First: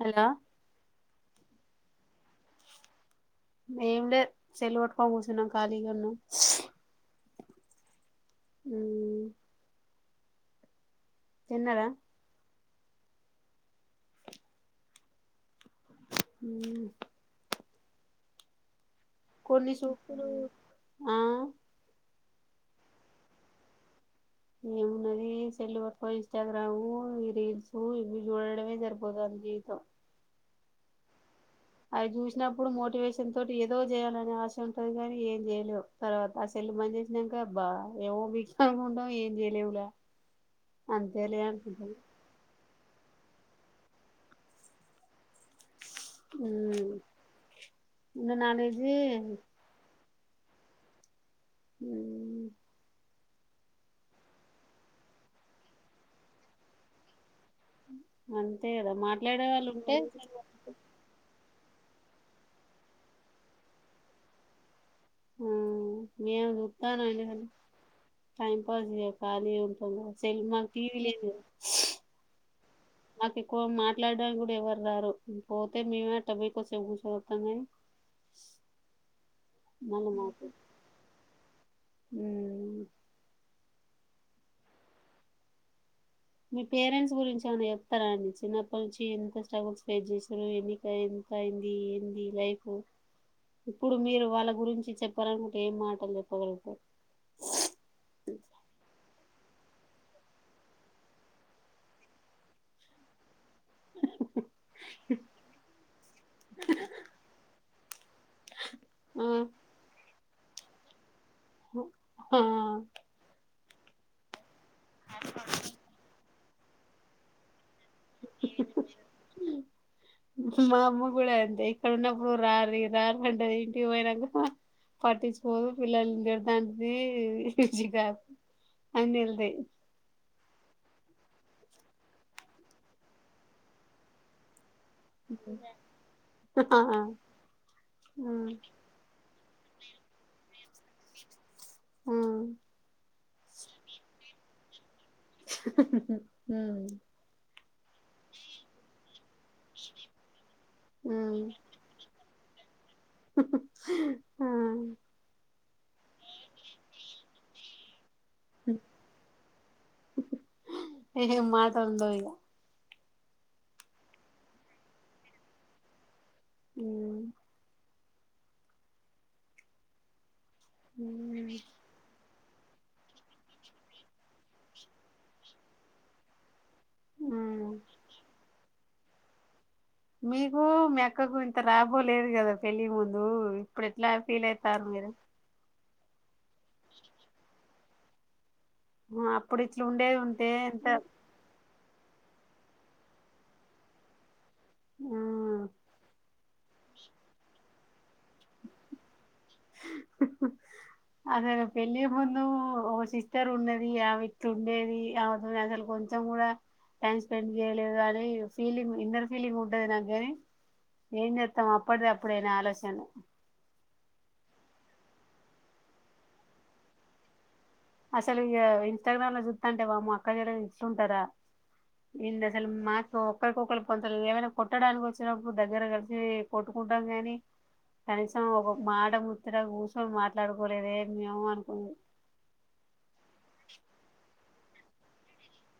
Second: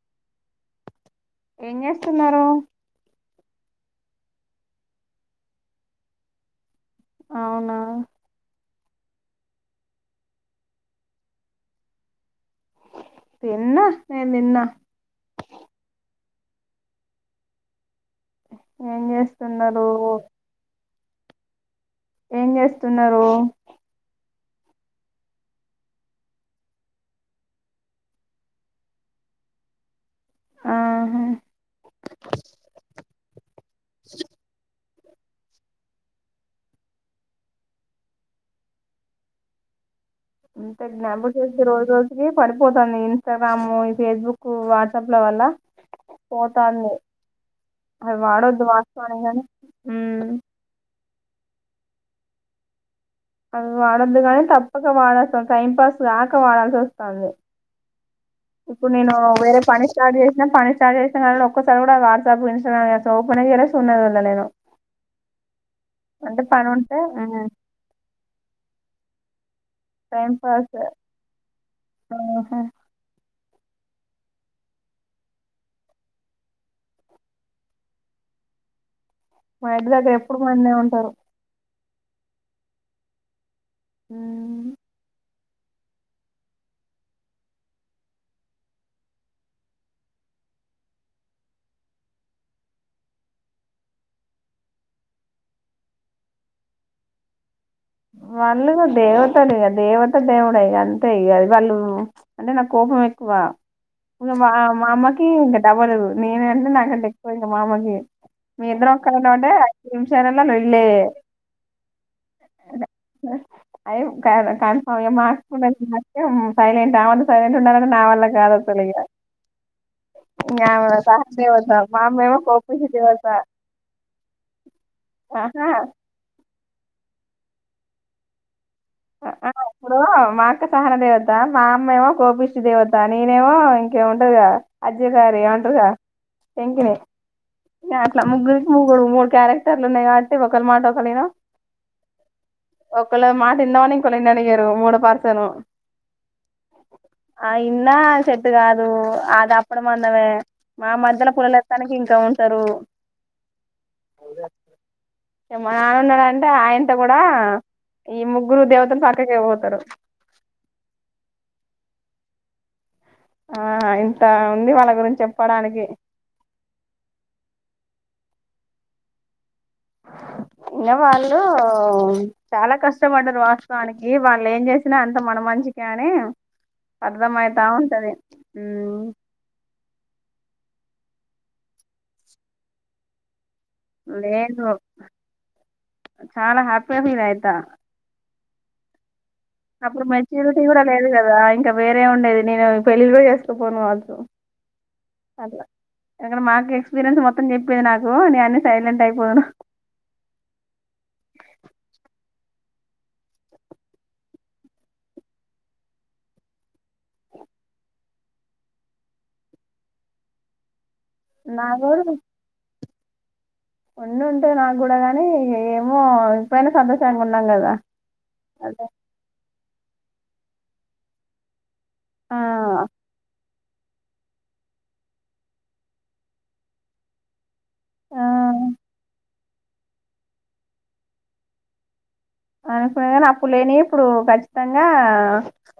Hello ఏం చేస్తున్నారు ఏమి లేద్ సెల్ పట్టుకోనీ కూసున్న ఖాళీగ ఉన్న అవునా ఊమ్ తిన్నారా తిన్న నేను తిన్న ఉమ్ [inaudible] కోన్ని చేస్తున్నారు సూపులు ఏం చేస్తున్నారు ఏమున్నది సెల్ పట్టుకొని ఇన్స్టాగ్రాము ఈ రీల్సు ఇవి చూడడమే సరిపోతంది జీవితం ఆహా అవి చూసినప్పుడు మోటివేషన్ తోటి ఏదో చేయాలని ఆశ ఉంటది గాని ఏం చేయలేవు తర్వాత ఆ సెల్లు బంజేసినంక అబ్బా ఏమో [unintelligible] ఏం చేయలేమురా ఇంత జ్ఞాప శక్తి రోజు రోజుకి పడిపోతంది ఇన్స్టాగ్రామ్ ఈ ఫేస్బుకు వాట్సాప్ ల వల్ల మ్మ్ పోతాంది అవి ఉన్న వాడొద్దు నాలెడ్జ్ వాస్తవానికి కానీ, మ్మ్ మ్మ్ మ్మ్ అవి వాడొద్దు కానీ తప్పక వాడాల్సంది టైంపాస్ కాక వడాల్సొస్తంది అంతే ఇప్పుడు కదా నేను మాట్లాడే వేరే వాళ్ళు పని స్టార్ట్ ఉంటే చేసినా పని స్టార్ట్ చేసినకాడ్ నుండి ఓక్ ఒక్కసారి కూడా వాట్సాప్ ఇంస్టాగ్రామ్ అసల్ ఓపెనే చేయలేదు సూడనే సూడలే నేనే మ్మ్ మేం ఉంటే చూతన్నం ఐనగాని టైం [unintelligible] కాలీ ఉంటే టైం సెల్ మాకు పాస్ టీవీ లేదు కదా ఆహా నాకు ఎక్కువ మాట్లాడడానికి కూడా ఎవరు రారు ఇంక పోతే మేమే అట్ట బోయి కొసేపు కూసోని అత్తము కానీ మా ఇంటి దగ్గర ఎప్పుడు మందే ఉంటరు మ్మ్ మ్మ్ మీ పేరెంట్స్ గురించి ఏమైనా చెప్పరా అండి చిన్నప్పటి నుంచి ఎంత స్ట్రగుల్స్ ఫేస్ చేసిర్రు ఎన్నిక ఎంత అయింది ఏంది లైఫ్ ఇప్పుడు మీరు వాళ్ళ గురించి చెప్పాలనుకుంటే ఏం మాటలు చెప్పగలుగుతారు వాళ్ళు దేవతలు ఇగ దేవత దేవుడే ఇగ అంతే ఇగ అ వాళ్ళు అంటే నాకు కోపం ఎక్కువ ఇంక మా అమ్మకి ఇంకా డబలు నేన్ అంటే నాకంటే ఎక్కువ ఇంకా మా అమ్మకి మీ ఇద్దరం ఆ కలవడం అంటే ఐస్ క్రీం విషారన్నా లొల్లే మ్మ్ అయ్యో కాయలా కన్ఫర్మ్ ఇగ మార్సుకుంటా [unintelligible] సైలంటా అంత సైలెట్ ఉండాలంటే నా వల్ల కాదు అసలు ఇక ఇంకా మా ఆమె అమ్మ కూడా అంతే సహదేవత ఇక్కడ మా అమ్మ ఉన్నప్పుడు ఏమో రార కోపించే రార దేవత అంటేది ఇంటి పోయినాక పట్టించుకోదు ఆహా పిల్లలు అదీ [unintelligible] ఆ ఆ, అన్నేళ్తయి ఇప్పుడు మా అక్క సహన దేవత మా అమ్మ ఏమో కోపిష్టి దేవత నేనేమో ఇంకేముంటదిగా అజ్జకారి ఏమో అంటారుగా ఆ శంకిని ఆ ఇగ అట్లా ముగ్గురికి ముగ్గురు మూడు క్యారెక్ట్ లున్నాయి కాబట్టి ఒకల్ మాట ఒకల్ ఇనం మ్మ్ ఒకల మాట ఇన్నవని ఇంకోలని ఇననియ్యరు మూడు పార్ మ్మ్ ఆ ఇన్నా సెట్ కాదు అది అప్పుడు మందమే మా మధ్యల పులల్ ఎత్తానికి ఇంకా ఉ తరు ఆ మా నానున్నాడుంటే ఆయనతో కూడా ఈ ముగ్గురు దేవతలు చక్కకి ఇవ్వ పోతారు ఏం మాటలు ఉండవు ఆ ఇంత ఉంది వాళ్ళ గురించి చెప్పడానికి అ ఇకా వాళ్ళు ఇగ చాలా కష్టపడ్డారు వాస్తవానికి వాళ్ళు ఏం చేసినా అంత మన మంచిగా కాని అర్థం అవుతా ఉంటది అ మీకు మీ అక్కకు ఇంత రాలాబో లేదు కదా పెళ్లి ముందు ఇప్పుడు ఎట్లా ఫీల్ లేదు అయితారు మీరు చాలా హ్యాపీగా ఫీల్ అయితా ఆ, ఇట్లా అప్పుడు ఉండేది ఉంటే మెచ్యూరిటీ కూడా ఎంత లేదు కదా ఇంకా వేరే అరే ఉండేది నేను పెళ్ళిళ కూడా చేసుకోపోనువచ్చు అలా ఆ ఇక్కడ మాకు ఎక్స్పీరియన్స్ మొత్తం చెప్పేది నాకు నే అన్ని సైలెంట్ అయిపోదును అసలు పెళ్ళే ముందు ఒక సిస్టర్ ఉండేది ఆమె ఇట్ ఉండేది ఆమెతో అసలు కొంచెం కూడా టైం స్పెండ్ చేయలేదు అని ఫీలింగ్ ఇన్నర్ ఫీలింగ్ ఉంటది నాకు కాని ఏం చేస్తాం నాకు కూడా అప్పటిదే అప్పుడయినా ఆలోచనలు ఉండి ఉంటాయి నాకు కూడా గాని ఏమో ఇపోయినా సంతోషానికి ఉన్నాం కదా అసలు అదే ఇన్స్టాగ్రామ్ అంటే వామ్ మా అక్క జర ఇస్తుంటారా ఇ ఆ సలు మాస ఒకరికొక్కరి పొంతలు ఏమైనా కొట్టడానికి వచ్చినప్పుడు దగ్గర కలిసి కొట్టుకుంటాం గానీ కనీసం ఆ ఒక మాడ ము ఇంతడ కూర్చొని మాట్లాడుకోలేదే మేము అనుకున్నా అనుకునే కానీ అప్పు లేని ఇప్పుడు గ గా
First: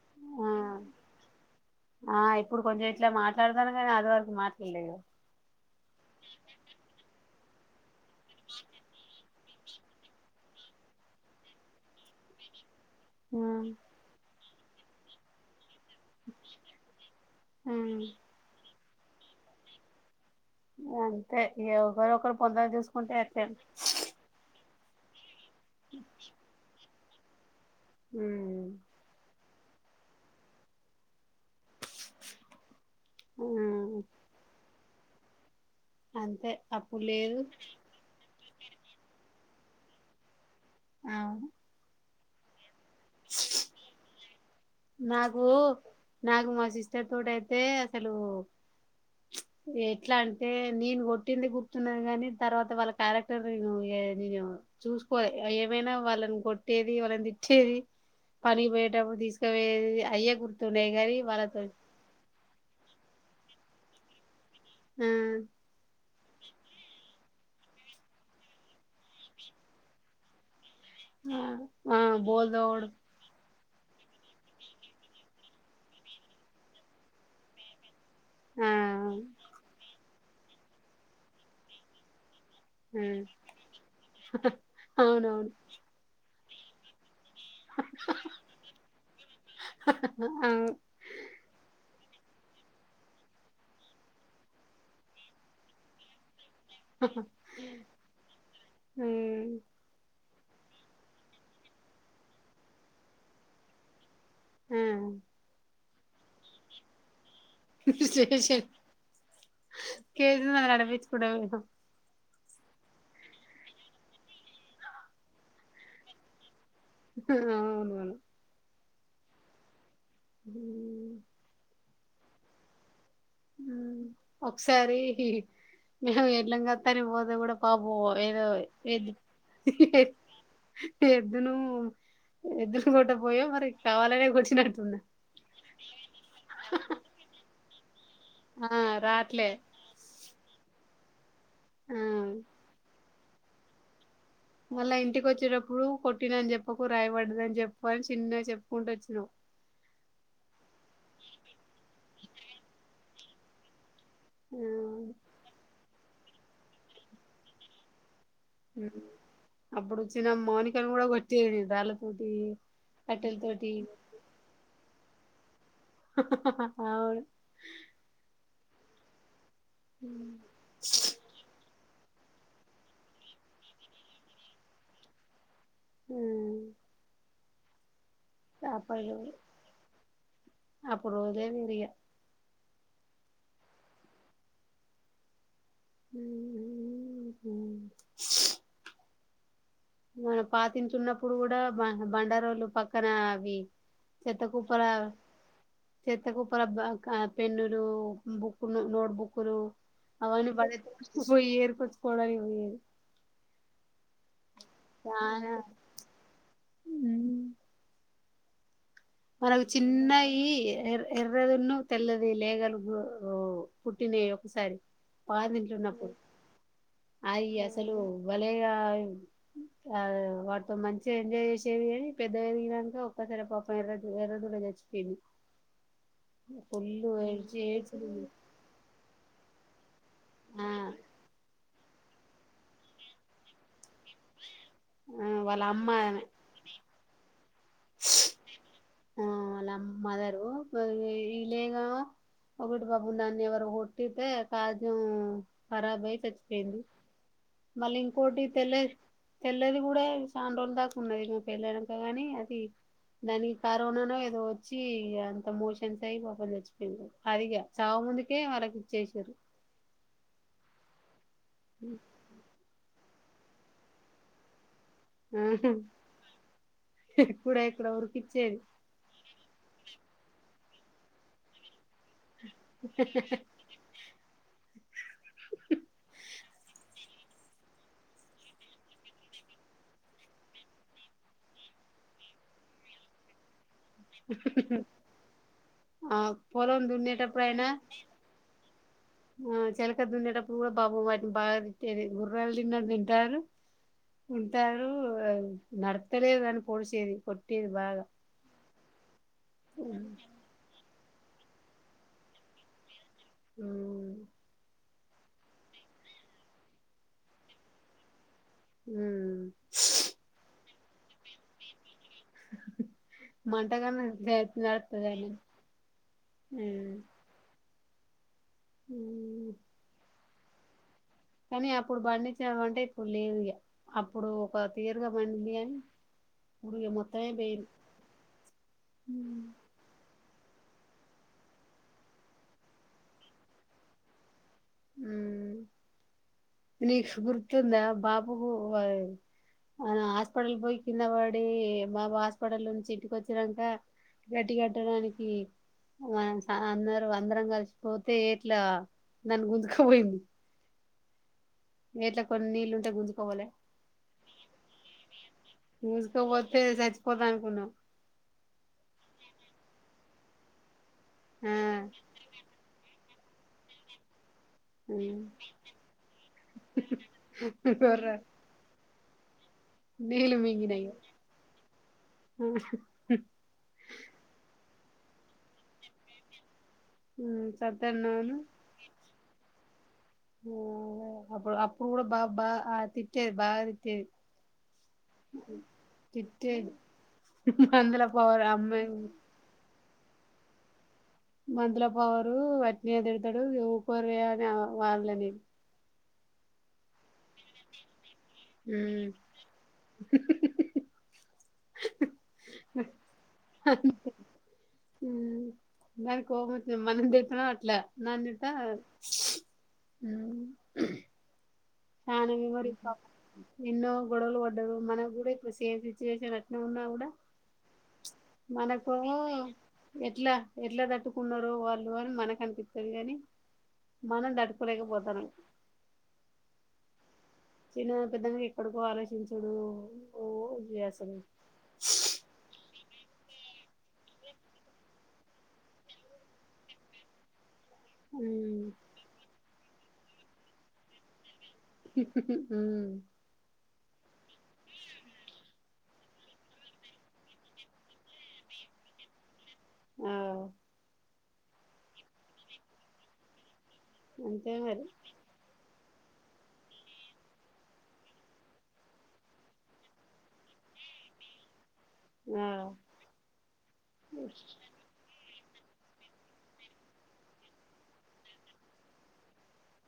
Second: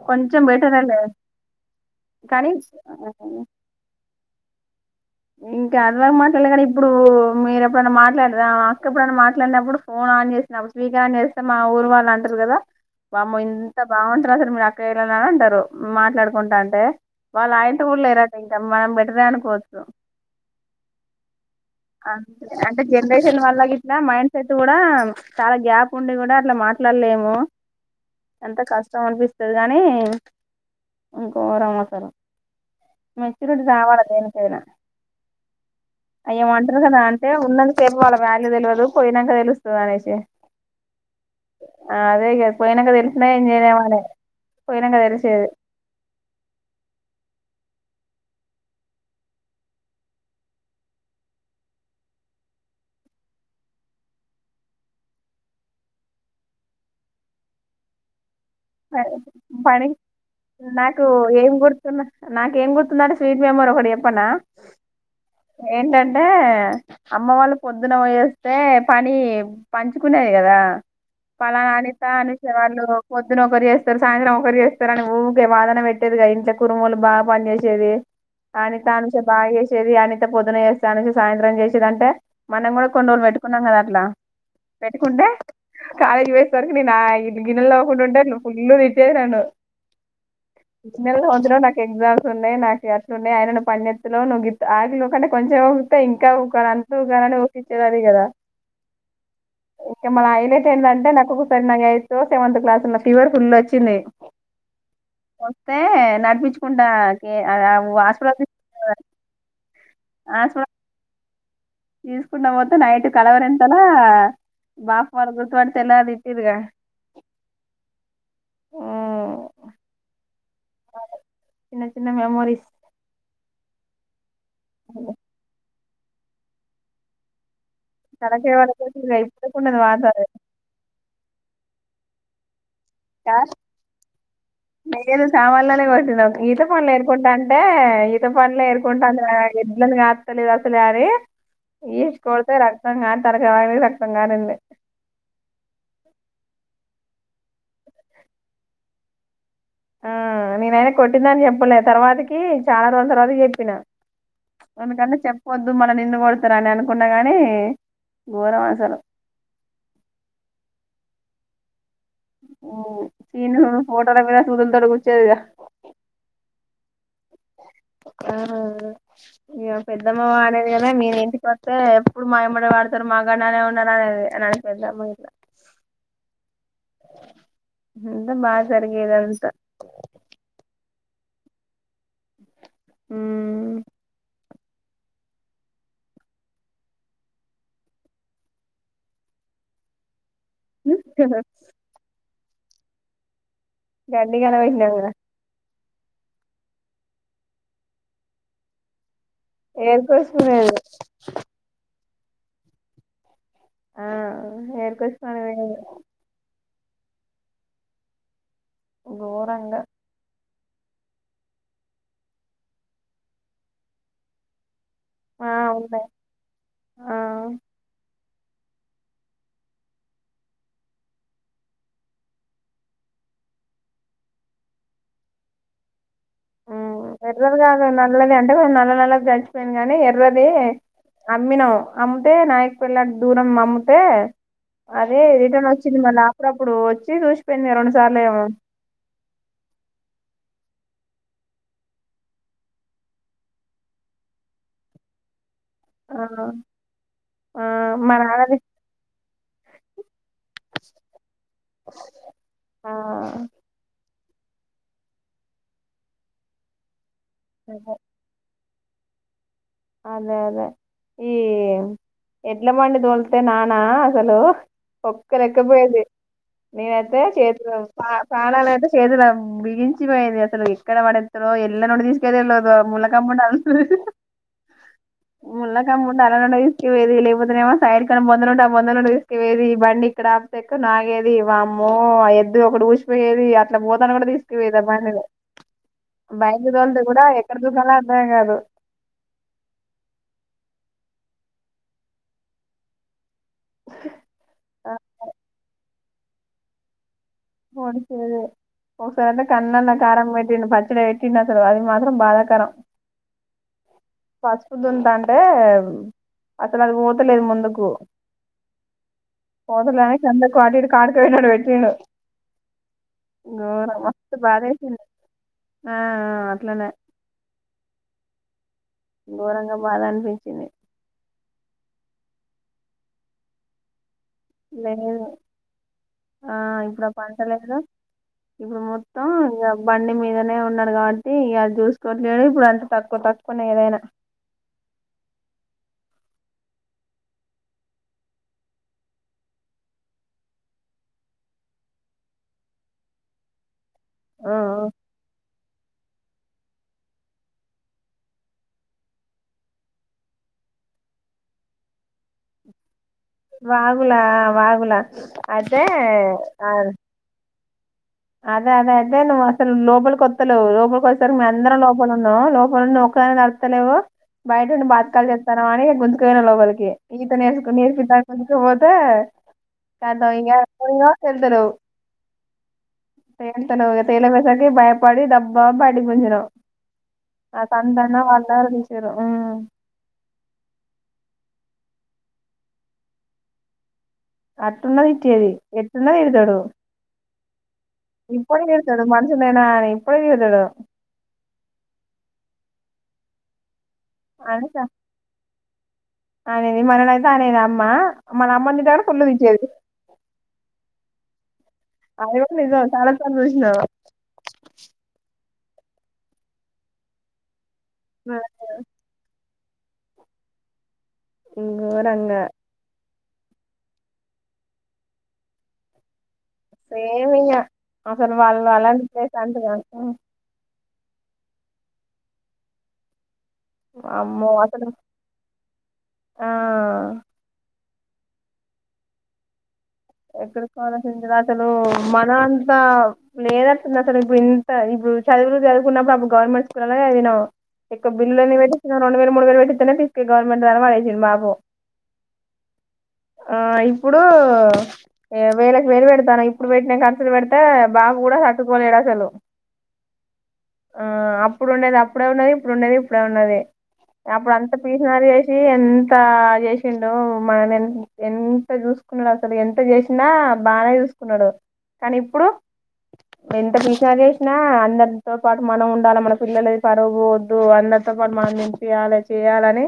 కొంచెం ఆ పెటరలే ఆ కనీ మాట్ల ఇంకా అదివక మాట్లాడలే కానీ ఇప్పుడు మీరు ఎప్పుడైనా మాట్ అక్కప్పుడు మాట అట్లన్నప్పుడు ఫోన్ ఆన్ చేసినప్పుడు స్వీక ఆన్ చేస్తే మా ఊరు వాళ్ళు అంటారు కదా బామ్మ ఉమ్ ఇంత బాగుంటారు సార్ మీ నా న్నా ఉంటారు మాట్లాడుకుంటా అంటే వాళ్ళ ఆయంట ఉమ్. కూడా లేరట్ మనం రానుకోద్ స ఆ అంతే అంటే జనరేషన్ అట్లే వాల్ల ఇట్లా మైండ్ సెట్ కూడా చాలా గ్యాప్ ఉండి కూడా అట్లా మ ట్ల లేమో ఎంత కష్టం అనిపిస్ ది గాని గోరమసలు ఆ మెచ్యూరిటీ రావాలి దేనికైనా అంతే యేమంటారు కదా అప్పుడు అంటే లేదు ఉన్నంత సేపు వాళ వాల్యూ తెలియదు పోయినాక తెలు సది అనేసి ఆ అ తెగ పోయినక తెలిసిన ఏం జేయలేం మనే నాగుూ నాగు మా సిస్టర్ తోటఅయితే హలో ఎట్లా అంటే నేను కొట్టింది గుర్తున్నది గాని తర్వాత వాళ్ళ క్యారెక్టర్ నేను చూసుకో ఏమైనా వాళ్ళని కొట్టేది వాళ్ళని తిట్టేది పనికి పోయేటప్పుడు పని తీసుకువయేది అయ్యే గుర్తుండయి నాకు కానీ ఏం వాళ్ళతో గుర్తున్న నాకేం గుర్తుందంటె స్వీట్ మెమొరి ఒకటి చెప్పనా హు అంటే అమ్మ వాళ్ళు పొద్దున ఒయోస్తే పని పంచుకునేది కదా పలానా ఆ అనిత అనుష వాళ్ళు బోల్దోవడం కొద్ ఒకరు చేస్తారు సాయంత్రం ఒకరు చేస్తారు అని ఊకే వాదన పెట్టేదిగా ఇంట్లో కురుమలు బాగా పని చేసేది ఆ అనిత అనుష బాగా చేసేది అని పొద్దున్న చేస్తా అనేసి సాయంత్రం చేసేదాన్టా మనం కూడా ఆ కొన్న్రోజులు పెట్టుకున్నాం కదా అట్లా పెట్టుకుంటే అవునవును కాలేజీ వే కడుపునిండాయ్ గిన్నెల్ తోముకుంటుంటే ఫుల్ తిట్టేది నన్ను అవును గిన్నెల్ తోముతున్నవ్ నకే ఎగ్జామ్స్ ఉన్నాయి నాకు అట్లున్నాయ్ అయిన నువ్వ్ పన్జేత్తనావ్ నువ్వు గిత్ ఆకిలి ఉ కంటే అంటే కొంచం ఊకితే ఇంకా ఊక్ అంటూ కాని కిచ్చేది అది గదా ఇక మన ఆయన అంటే నాకొక [inaudible] సెవెంత్ క్లాసున్న ఫీవర్ ఫుల్చొనయి అ అే నడిపించుకుంటా ఆ హాస్పిటల్ శేషం తీసుకు- కేజ అల అడపిచ కూడ పోదు ప్పు న మత్త నైట్ కలవర ఎంతలా బాపు మ గుర్తుబడతే ఎల అది ఇట్దిగా [unintelligible] హ్మ్ ఉమ్. మ్మ్ చిన్న చిన్న మెమోరీస్ మ్మ్ ఒకసారి ఎడ్లంగతరి పోదు కూడా పాపొ ఏదో తలకాయ ఏది పగలగొట్టిరుగా ఇప్పుడుకున్నది వాతావరణం ఎదు ను ఎదురు సామాన్లన్నీ కొంటున్నాం ఈత పండ్లు ఏరుకుంటాంటే ఇద్ద పనులు ఆ ఎరుకుంటాను రాట్లే ఎడ్లను కాస్తలిదు అసలు అని ఆ ఎష్ కొడితే రాక్తంగా తరక [inaudible] మళ్ళ ఇంటికి వచ్చేటప్పుడు కొట్టిన అని చెప్ ఓ రాయి పడ్డదని చెప్పు అని చిన్నగా చెప్పుకుంటూ వచ్చినవ్ ఆ నేనైనా కొట్టిందని చెప్పలే తర్వాతకి చాలా రోజుల తర్వాత చెప్పిన తమకాన్ని చెప్పొద్దు మన [unintelligible] రని అనుకున్నా గాని ఘోరం అసలు అప్పుడు వచ్చిన మోనికను కూడా కొట్ కేజ్ బాళ్లు చీను ఫోటో ర మీద సూలు తొడుగు [unintelligible] చేదగ అవును ఆ ఇగ పెద్దమ్మ వాళ్లది కదా మీరూ ఇంటికొత్తే ఎప్పుడు మాయమ్మడ వాడతారు మాగడ్నే అయిన ఉందండి అని అనేది పెద్దమ్మ అయితే ఉమ్ అంత బాగా జరిగేది అంతా అప్పుడు రోజులేవేరిగ హుమ్ మన పాతింతున్నప్పుడు కూడా బ బండరోళ్లు లు పక్కన అవి దండి కనివెట్నాం కద చెత్తకుప్పర పెన్నులు బుక్ నోట్ బుక్ లు అవన్నీ ఏరుకోసుకునేది బడే పొయ్యి ఏరుకొచ్చు కొడై ఉంది ఆ అహా ఏరుకొచ్చుకొనేకి పోయిండు మనమ్ ఘోరంగా చిన్నయి ఎ ఎర్రదున్న తెల్లది లేగలు గు పుట్టినయి ఒకసారి ఆ ఉన్నాయి పాతింట్లొఉన్నప్పుడు ఆ అయి అసలు బాలేగా వాటితో మంచిగా ఎంజాయ్ చేసేది గాని పెద్దగదిగినంక ఒక్కసారి పాప ఎర్ర ఎర్ర దూడ చచ్చిపోయింది ఊ ఫుల్లు ఎర్రది ఏడ్చి కాదు ఏడ్చింది నల్లది అంటే మనం [unintelligible] పోయింది గాని ఎర్రది ఆ అమ్మినం అమ్మితే నాయక్ పెల్లాం దూరం అమ్మితే అదే ఆ వాళ్ళ రిటర్న్ అమ్మ వచ్చింది మన ఆమె అప్పుడప్పుడు వచ్చి చూసు పోయినాయి రెండు సార్లు ఏమో మరి ఇలేగా ఒకటి పాపం దాన్ని ఎవరు కొట్టితే కాజం కరాబ్ అయి ఆ చచ్చిపోయింది ఆ మళ్ళీ మా ఇంకోటి నాన్నది తెల్ల తెల్లిది కూడా చాండ్రోజుల దాకా ఉన్నది పెళ్ళాకగాని ది ఆ దాని కరోనా నో వచ్చి అంత మోషన్స్ అయి పాపం చచ్చిపోయింది అదిగ అదే చావు ముందుకే వరకు చేశారు అదే అదే ఈ ఎడ్లమండి దోల్ నానా అసలు ఒక్క రెక్కపోయది నేనయితే ఎక్కడ చేతులు ఎక్కడ పా ఉరికిచ్చేది పానాలయితే చేతులా బిగించి చ్చియింది అసలు ఇసుకల పడేతరో ఎల్ల నుండి తీస్ కేరలోగా ములకా [unintelligible] ముళ్లకమ్ ఉంటే [unintelligible] లేకపోతేనేమో సైడ్ కన్నా బొందలుంటే ఆ బొంద నుండి తీసుకుపోయేది ఈ బండి ఇక్కడ ఆ ఎక్కడ నాగేది వామ్మో ఆ ఎద్దు ఒకటి ఊసిపోయేది. అట్లా పోతానంటే కూడా తీసుకుపోయేది ఆ బండిని ఆ బైక్ ను పొలం తోలుతే కూడా దున్నేటప్పుడు ఎక్కడ దూకాలో అర్థం కాదు. హ్మ్మ్ చెలక దున్నేటప్పుడు కూడా పాపం వాటిని బాగా తిట్టేది గుర్రాలు తిన్నట్టు తింటారు తింటారు ఆ నడ్ తెలియదు దాని పోడిసేది కొట్టిది బాగా [unintelligible] కన్నన్న ఉమ్ కారం పెట్టిండు పచ్చడి వెట్ తిన్న తరువాత మాత్రం బాగా కారం ఫాస్ట్ ఫుడ్ అంటే అక్కడ అది పోతలేదు ముందుకు ఉమ్ పోతలేనని సండే [unintelligible] కానుకయినాడు వచ్చిండు గోర మంటగానే మస్తు బాధేసింది నడుత్తది ఆ ఆ అట్లనే ఉమ్ ఘోరంగా బాధ అనిపించింది కానీ అప్పుడు పండించిన పంట ఇప్పుడు లేదు ఇగ అప్ లేదు ఆ ఇగ ఇప్పుడు మొత్తమే పోయింది పంటలేదు ఇప్పుడు మొత్తం ఉమ్ ఇగ బండి మీద నే ఉన్నాడు కాబట్టి ఇగ చూసుకోట్లేడు ఇప్పుడు అంత తక్కువ తక్కువనే ఏదైనా హ్మ్మ్ నీకు గుర్తుందా బాబు ఆ హాస్పిటల్ పోయి కింద వడి బాబు హాస్పిటల్ నుంచి ఇంటిక వచ్చినంక ఆ, గట్టి కట్టడానికి మనం అందరూ అందరం కలిసిపోతే ఎట్లా దాని గుంజుకపోయింది ఎట్లా కొన్ని నీళ్లుంటే గుంజు వాగులా ఆ వాగులా అయితే గుంజుకపోతే ఆ, జచ్చిపోతా అనుకున్నాం అదే అదే అదే నువ్ అసలు లోపలి కొత్తలేవ్ ఒసారి ఆ మేమందరం లోపలున్నామా లోపలున్న నడుత్తలేవు బయటుండి బాతకాలు చెత్తన్నావని గుంజుకుపోయిన లోపలికి ఈత నేర్చ్ గొర్ర నేర్పిస్తా గుంజుక పోతే తే నీళ్లు కదవంగ పో మింగినయి తెలుతురు ఆ తేతావ తల బ భయపడి దబ్బాబడి పజడం ఆ సంతంతన్న సత్యన్నాను వాళ్ళదా అంచ అప్పు అప్పుడు కూడా బా బా తిట్టేది బాగా తిట్టేది అట్టెన్న తిట్రేది ఎట్టెన్న ఎతాడు తిట్టేది మందుల పవర్ ఇప్పుయి అమ్మాయి నేతదు మనుషన్నా ఎప్పుడే వెళడ మంతలపావరు రత్ని అ దడతాడు కోర్వే అని వాడలే నేను అ నేని మరణయిత అ నేను అమ్మ మన అమ్మన్ని ద కూడా కొళ్ళుపించేది అయపో సాడ త వషిన దానికి కోముతు మనం తితున్నాం అట్లా నన్నట అ ఇంగోఊరంగా ఇన్నో గొడవలు ఒడ్దు మన కూడా ఇ సేమ్ సిచువేషన్ అ సేమింగా అసలు వాళ్ళు మనకు అలాంటి ప్సంటగా చట్టుకున్నారు వాళ్ళు అని మనకు అనిపిస్తుంది కాని మనం అమ్మో అసలు తట్టుకోలేకపోతానం ఆ చిన్న పెద్దగా ఎక్కడికో ఆలోచించడు ఎక్కడి కావాల్సింది అతను మన అంతా ఇప్పు లేదంటతుంది అ సార్ ఇప్పుడు ఇంత ఇప్పుడు చదువులు చదువుకున్నప్పుడుప్పుడు గవర్నమెంట్ స్కూల్ అలా అదనా ఇ బల్న్ని ఉమ్ వేటిన రెండు వే మూడు వే వేట్ ఫీస్ గవమెంట్ త మయి మాబ ఉమ్ ఆ ఇప్పుడు వేళలకు వేలు పెడతాను ఇప్పుడు పెట్టినా ఖర్చులు పెడితే బాబ కూడా తట్టుకోలేడు అసలు ఆ ఆ అప్పుడు ఉండేది అప్పుడే ఉన్నది ఇప్పుడు ఉండేది ఇప్పుడే ఉన్నది అప్పుడు అంతే అంత మరి పీసినది వేసి ఎంత ఎంత చేసిండు మనం ఎంత చూసుకున్నాడు అసలు ఎంత చేసినా బాగానే చూసుకున్నాడు కానీ ఇప్పుడు ఆ ఎంత విసా చేసినా అందరు తో పాటు మనం ఉండాలి మన పిల్లల పరువు పోవద్దు అందరితో పాటు మనం నింపయాలి చేయాలని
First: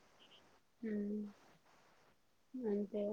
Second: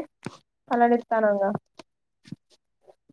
ఉమ్ పలడితానాంగా అంతే